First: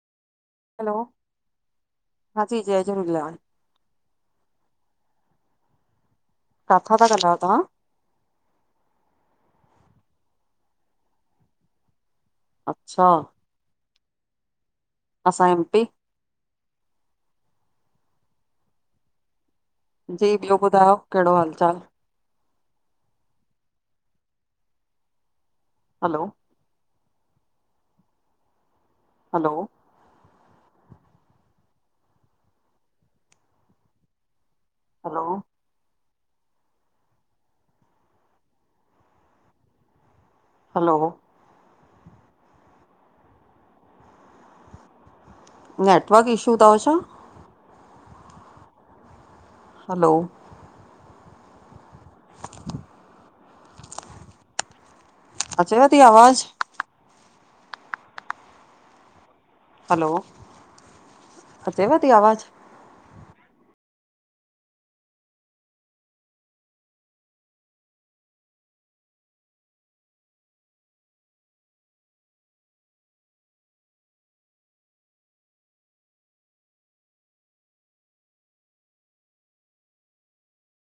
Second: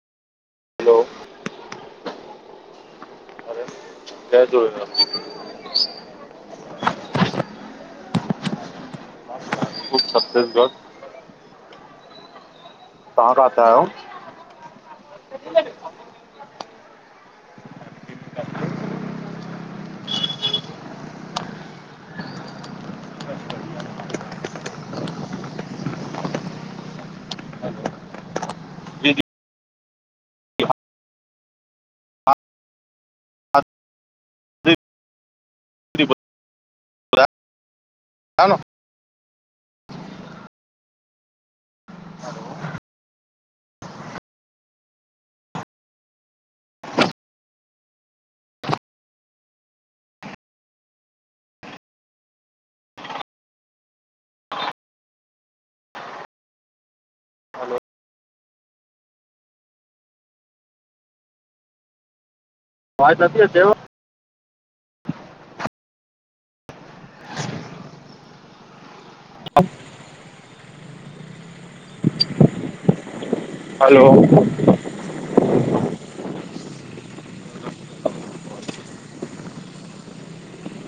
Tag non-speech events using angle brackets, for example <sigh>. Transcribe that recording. हलो, hello हा जी जय झूलेलाल। जय झूलेलाल। किथां ता ॻाल्हायो तां? ख़ूब छत्तीसगढ़। हा, तव्हां किथे आहियो? असां एमपी। जी ॿियो ॿुधायो, कहिड़ो हालु चाल? हलो, हलो, जी हलो, जी हलो, हलो, नेटवर्क इशू तव छा? हलो, <inaudible> अचेव ती आवाज़? हलो, हलो, अचेव ती आवाज़? आवाज नथी अचेव? खाली जवाब <inaudible> हलो,